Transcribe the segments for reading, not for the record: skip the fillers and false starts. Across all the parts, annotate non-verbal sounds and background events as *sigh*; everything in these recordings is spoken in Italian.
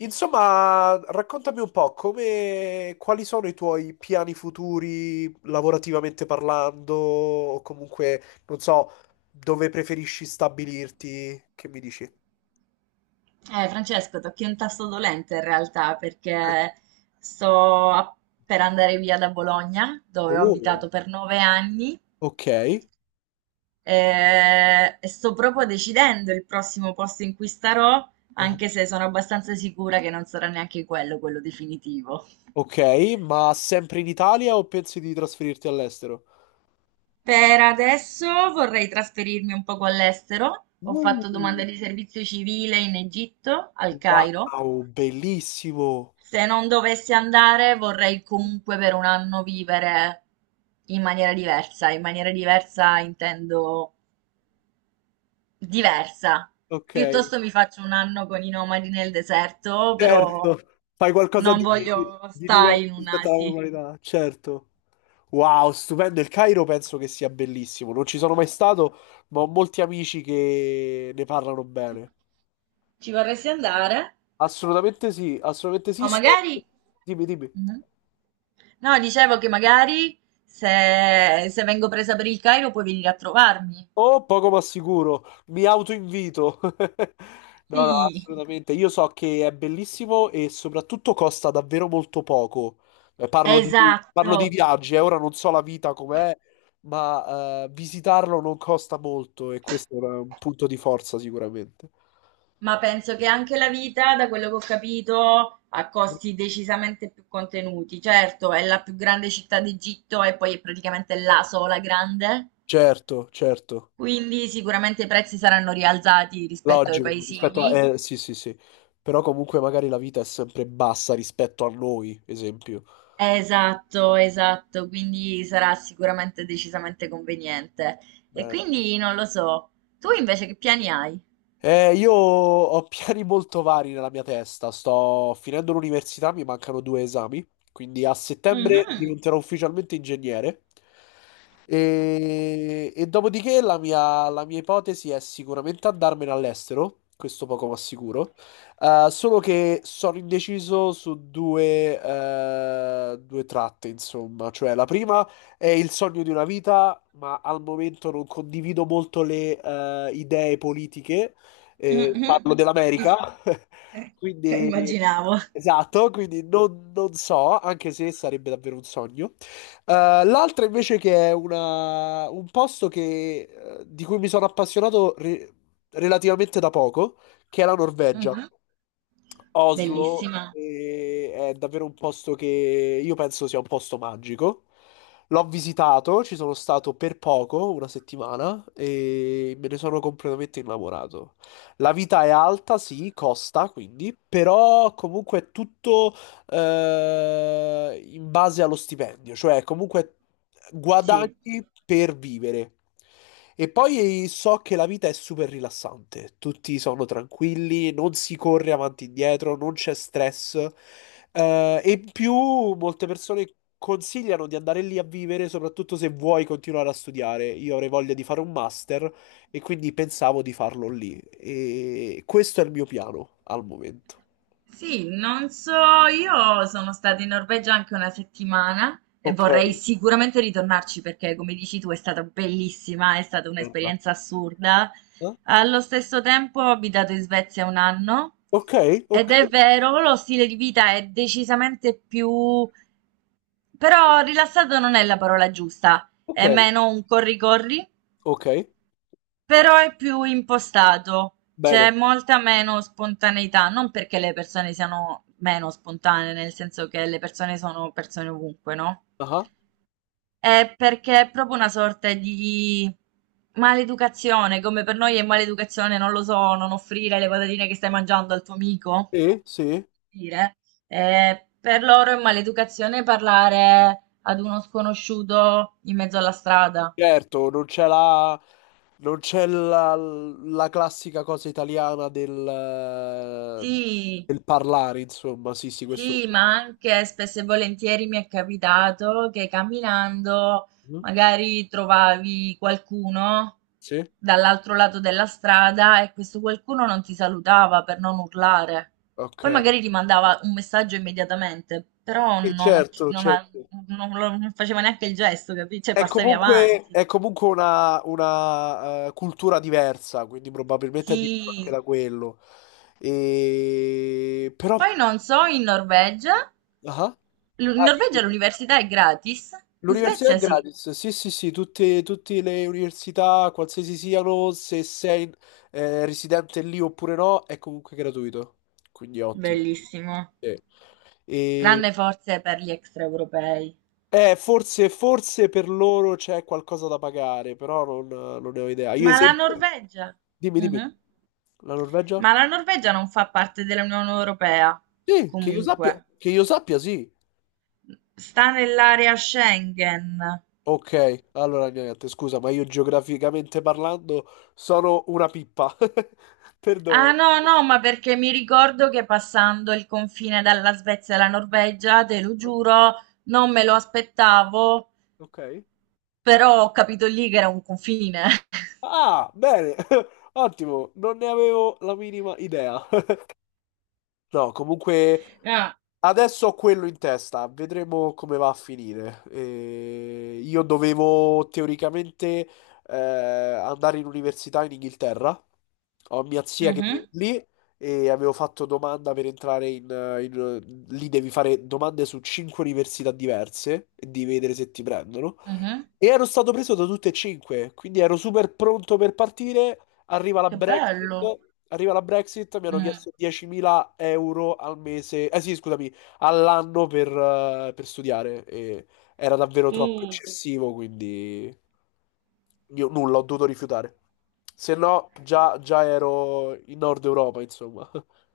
Insomma, raccontami un po' come, quali sono i tuoi piani futuri lavorativamente parlando, o comunque, non so, dove preferisci stabilirti, che mi dici? Francesco, tocchi un tasto dolente in realtà perché sto a- per andare via da Bologna, dove ho Oh, abitato per 9 anni, ok. E sto proprio decidendo il prossimo posto in cui starò, Ah, anche se sono abbastanza sicura che non sarà neanche quello definitivo. ok, ma sempre in Italia o pensi di trasferirti all'estero? Per adesso vorrei trasferirmi un poco all'estero. Ho Uh, fatto domanda di servizio civile in Egitto, al Cairo. wow, bellissimo. Se non dovessi andare, vorrei comunque per un anno vivere in maniera diversa. In maniera diversa intendo diversa. Ok, Piuttosto mi faccio un anno con i nomadi nel deserto, però certo. Fai qualcosa non di, voglio di stare diverso in rispetto alla un'asi. normalità, certo. Wow, stupendo. Il Cairo penso che sia bellissimo. Non ci sono mai stato, ma ho molti amici che ne parlano bene. Ci vorresti andare? Assolutamente sì, assolutamente O sì. Magari... Dimmi, dimmi. Mhm. No, dicevo che magari se vengo presa per il Cairo puoi venire a trovarmi. Oh, poco ma sicuro. Mi autoinvito. *laughs* No, no, Sì, assolutamente. Io so che è bellissimo e soprattutto costa davvero molto poco. Parlo di esatto. viaggi, ora non so la vita com'è, ma visitarlo non costa molto e questo è un punto di forza sicuramente. Ma penso che anche la vita, da quello che ho capito, ha costi decisamente più contenuti. Certo, è la più grande città d'Egitto e poi è praticamente la sola grande, Certo, certo, quindi sicuramente i prezzi saranno rialzati rispetto ai logico, paesini. Capito? Sì, sì, sì, però comunque magari la vita è sempre bassa rispetto a noi, esempio. Esatto, esatto, quindi sarà sicuramente decisamente conveniente. E Eh, quindi non lo so. Tu invece che piani hai? io ho *laughs* piani molto vari nella mia testa. Sto finendo l'università, mi mancano due esami, quindi a settembre Mhm, diventerò ufficialmente ingegnere. E dopodiché la mia ipotesi è sicuramente andarmene all'estero, questo poco ma sicuro. Solo che sono indeciso su due tratte, insomma. Cioè, la prima è il sogno di una vita, ma al momento non condivido molto le idee politiche, mhm. parlo Is- dell'America. *laughs* *laughs* Quindi Immaginavo. esatto, quindi non so, anche se sarebbe davvero un sogno. L'altra invece che è un posto di cui mi sono appassionato relativamente da poco, che è la Norvegia. Mhm. Oslo Bellissima. È davvero un posto che io penso sia un posto magico. L'ho visitato, ci sono stato per poco, una settimana, e me ne sono completamente innamorato. La vita è alta, sì, costa, quindi, però comunque è tutto in base allo stipendio, cioè comunque guadagni Sì. per vivere. E poi so che la vita è super rilassante, tutti sono tranquilli, non si corre avanti e indietro, non c'è stress. E in più molte persone consigliano di andare lì a vivere, soprattutto se vuoi continuare a studiare. Io avrei voglia di fare un master, e quindi pensavo di farlo lì. E questo è il mio piano al momento. Sì, non so, io sono stata in Norvegia anche una settimana e Ok, vorrei sicuramente ritornarci perché, come dici tu, è stata bellissima, è stata aspetta. un'esperienza assurda. Eh? Allo stesso tempo ho abitato in Svezia un anno Ok, ok, ed è vero, lo stile di vita è decisamente più... però rilassato non è la parola giusta, ok, è meno un corri-corri ok, però è più impostato, c'è bene. molta meno spontaneità, non perché le persone siano meno spontanee, nel senso che le persone sono persone ovunque, no? Ah, È perché è proprio una sorta di maleducazione, come per noi è maleducazione, non lo so, non offrire le patatine che stai mangiando al tuo amico, sì, sì. dire. Per loro è maleducazione parlare ad uno sconosciuto in mezzo alla strada. Certo, non c'è la classica cosa italiana eh, Sì. del parlare, insomma. Sì, sì, questo lo Sì, so. ma anche spesso e volentieri mi è capitato che camminando Mhm. magari trovavi qualcuno Sì, dall'altro lato della strada e questo qualcuno non ti salutava per non urlare. Poi ok. magari ti mandava un messaggio immediatamente, però Sì, non, certo, certo. Non faceva neanche il gesto, capisci? Cioè È passavi comunque, avanti. è comunque una cultura diversa, quindi probabilmente è diverso anche Sì. da quello. E. Però. Poi non so, in Norvegia, Ah, in ah, Norvegia dici tu. l'università è gratis, in L'università è Svezia sì. gratis, sì, sì, sì, tutte le università, qualsiasi siano, se sei residente lì oppure no, è comunque gratuito, quindi è ottimo. Bellissimo. Sì. E. Tranne forse per gli extraeuropei. Forse, forse per loro c'è qualcosa da pagare, però non ne ho idea. Io Ma la esempio. Norvegia? Dimmi, dimmi. Mhm. La Norvegia? Ma la Norvegia non fa parte dell'Unione Europea, Sì, comunque. che io sappia, sì. Sta nell'area Schengen. Ok, allora niente, scusa, ma io geograficamente parlando sono una pippa. *laughs* Perdona. Eh? Ah no, no, ma perché mi ricordo che passando il confine dalla Svezia alla Norvegia, te lo giuro, Sì, non me lo aspettavo, ok. però ho capito lì che era un confine. *laughs* Ah, bene, *laughs* ottimo, non ne avevo la minima idea. *laughs* No, comunque, Ah, adesso ho quello in testa, vedremo come va a finire. Io dovevo teoricamente andare in università in Inghilterra. Ho mia zia che vive mhm, lì e avevo fatto domanda per entrare lì devi fare domande su cinque università diverse e devi vedere se ti prendono. mhm. E ero stato preso da tutte e cinque, quindi ero super pronto per partire. Arriva la Che Brexit, bello. arriva la Brexit, mi hanno Mm. chiesto 10.000 euro al mese, eh sì, scusami, all'anno per studiare. E era davvero troppo Uh. eccessivo, quindi io nulla, ho dovuto rifiutare. Se no, già, già ero in Nord Europa, insomma. *laughs*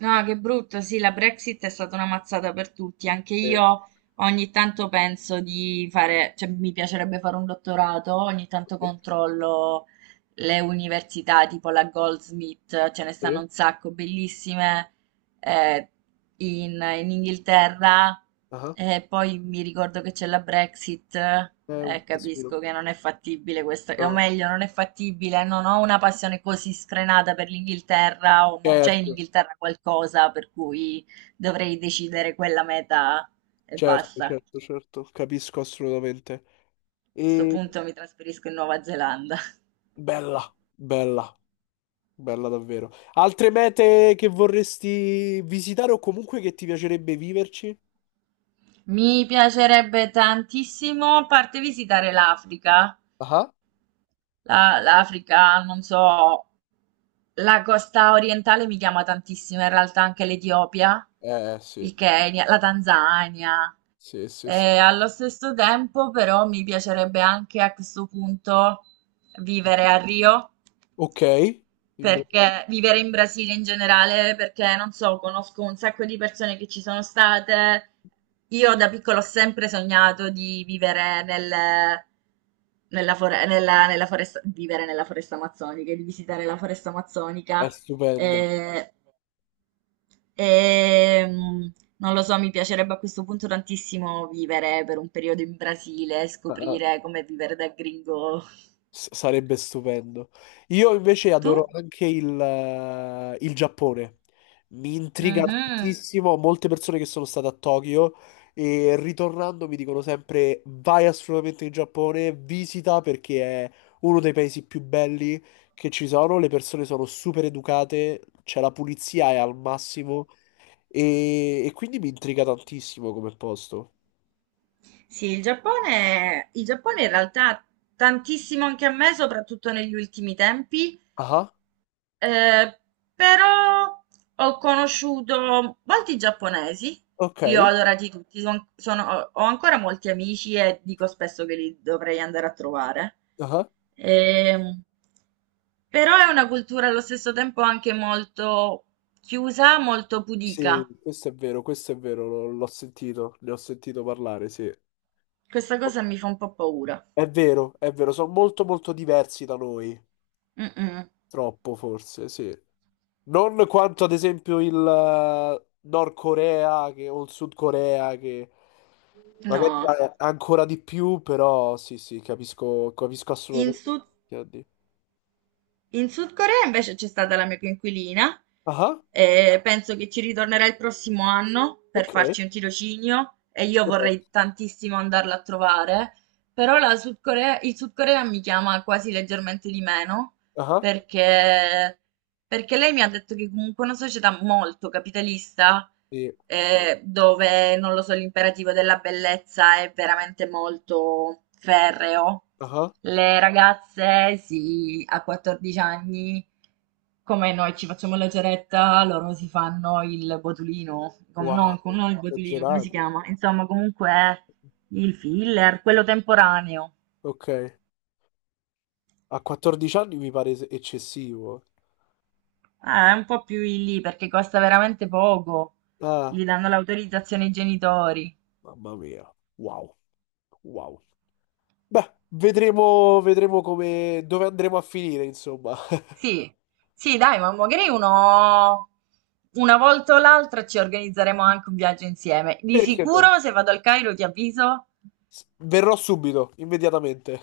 Ah, che brutto, sì, la Brexit è stata una mazzata per tutti. Anche Eh, io ogni tanto penso di fare, cioè mi piacerebbe fare un dottorato, ogni tanto eh, controllo le università tipo la Goldsmith, ce ne stanno eh, un sacco, bellissime, eh, in, in Inghilterra. ah, E poi mi ricordo che c'è la Brexit, È un casino. capisco che non è fattibile questa, o No, meglio, non è fattibile, non ho una passione così sfrenata per l'Inghilterra o non c'è in certo, Inghilterra qualcosa per cui dovrei decidere quella meta e certo, basta. A certo, certo, capisco assolutamente. questo E punto mi trasferisco in Nuova Zelanda. bella, bella, bella davvero. Altre mete che vorresti visitare o comunque che ti piacerebbe viverci? Mi piacerebbe tantissimo, a parte visitare l'Africa, Ah, l'Africa, non so, la costa orientale mi chiama tantissimo, in realtà anche l'Etiopia, eh sì, il Kenya, la Tanzania. sì, sì, sì. E allo stesso tempo, però, mi piacerebbe anche a questo punto vivere a Rio, Ok, In Bra- perché vivere in Brasile in generale, perché non so, conosco un sacco di persone che ci sono state. Io da piccola ho sempre sognato di vivere nella foresta, vivere nella foresta amazzonica, di visitare la foresta è amazzonica. stupenda. Eh, e, mm, non lo so, mi piacerebbe a questo punto tantissimo vivere per un periodo in Brasile, Ah, ah. scoprire come vivere da gringo. Sarebbe stupendo. Io invece adoro Tu? anche il Giappone. Mi intriga Mhm. tantissimo. Molte persone che sono state a Tokyo e ritornando mi dicono sempre: vai assolutamente in Giappone, visita perché è uno dei paesi più belli che ci sono. Le persone sono super educate, c'è la pulizia è al massimo e quindi mi intriga tantissimo come posto. Sì, il Giappone in realtà tantissimo anche a me, soprattutto negli ultimi tempi, Ah, eh, però ho conosciuto molti giapponesi, li ho ok. adorati tutti, ho ancora molti amici e dico spesso che li dovrei andare a trovare. Ehm, però è una cultura allo stesso tempo anche molto chiusa, molto Sì, pudica. Questo è vero, l'ho sentito, ne ho sentito parlare, sì. Questa cosa mi fa un po' paura. È vero, sono molto molto diversi da noi, Mm-mm. troppo forse, sì. Non quanto ad esempio il Nord Corea o il Sud Corea che magari No. è ancora di più, però sì, sì, capisco, capisco In assolutamente Sud... quello che intendi. In Sud Corea invece c'è stata la mia coinquilina Ah, e penso che ci ritornerà il prossimo anno per ok, farci un tirocinio e io vorrei perfetto. tantissimo andarla a trovare, però la Sud Corea, il Sud Corea mi chiama quasi leggermente di meno Ah, perché, perché, lei mi ha detto che comunque è una società molto capitalista sì, sì. Dove, non lo so, l'imperativo della bellezza è veramente molto ferreo. Ah, Le ragazze, sì, a 14 anni, come noi ci facciamo la ceretta, loro si fanno il botulino, wow, non il botulino, come si esagerato. chiama? Insomma, comunque il filler, quello temporaneo. Ok. A 14 anni mi pare eccessivo. È un po' più in lì perché costa veramente poco. Ah, Gli danno l'autorizzazione ai genitori. mamma mia. Wow. Wow. Beh, vedremo, vedremo come, dove andremo a finire, insomma. *laughs* Sì, sì, dai, ma magari uno... Una volta o l'altra ci organizzeremo anche un viaggio insieme. Di Perché no? sicuro, se vado al Cairo, ti avviso. Verrò subito, immediatamente.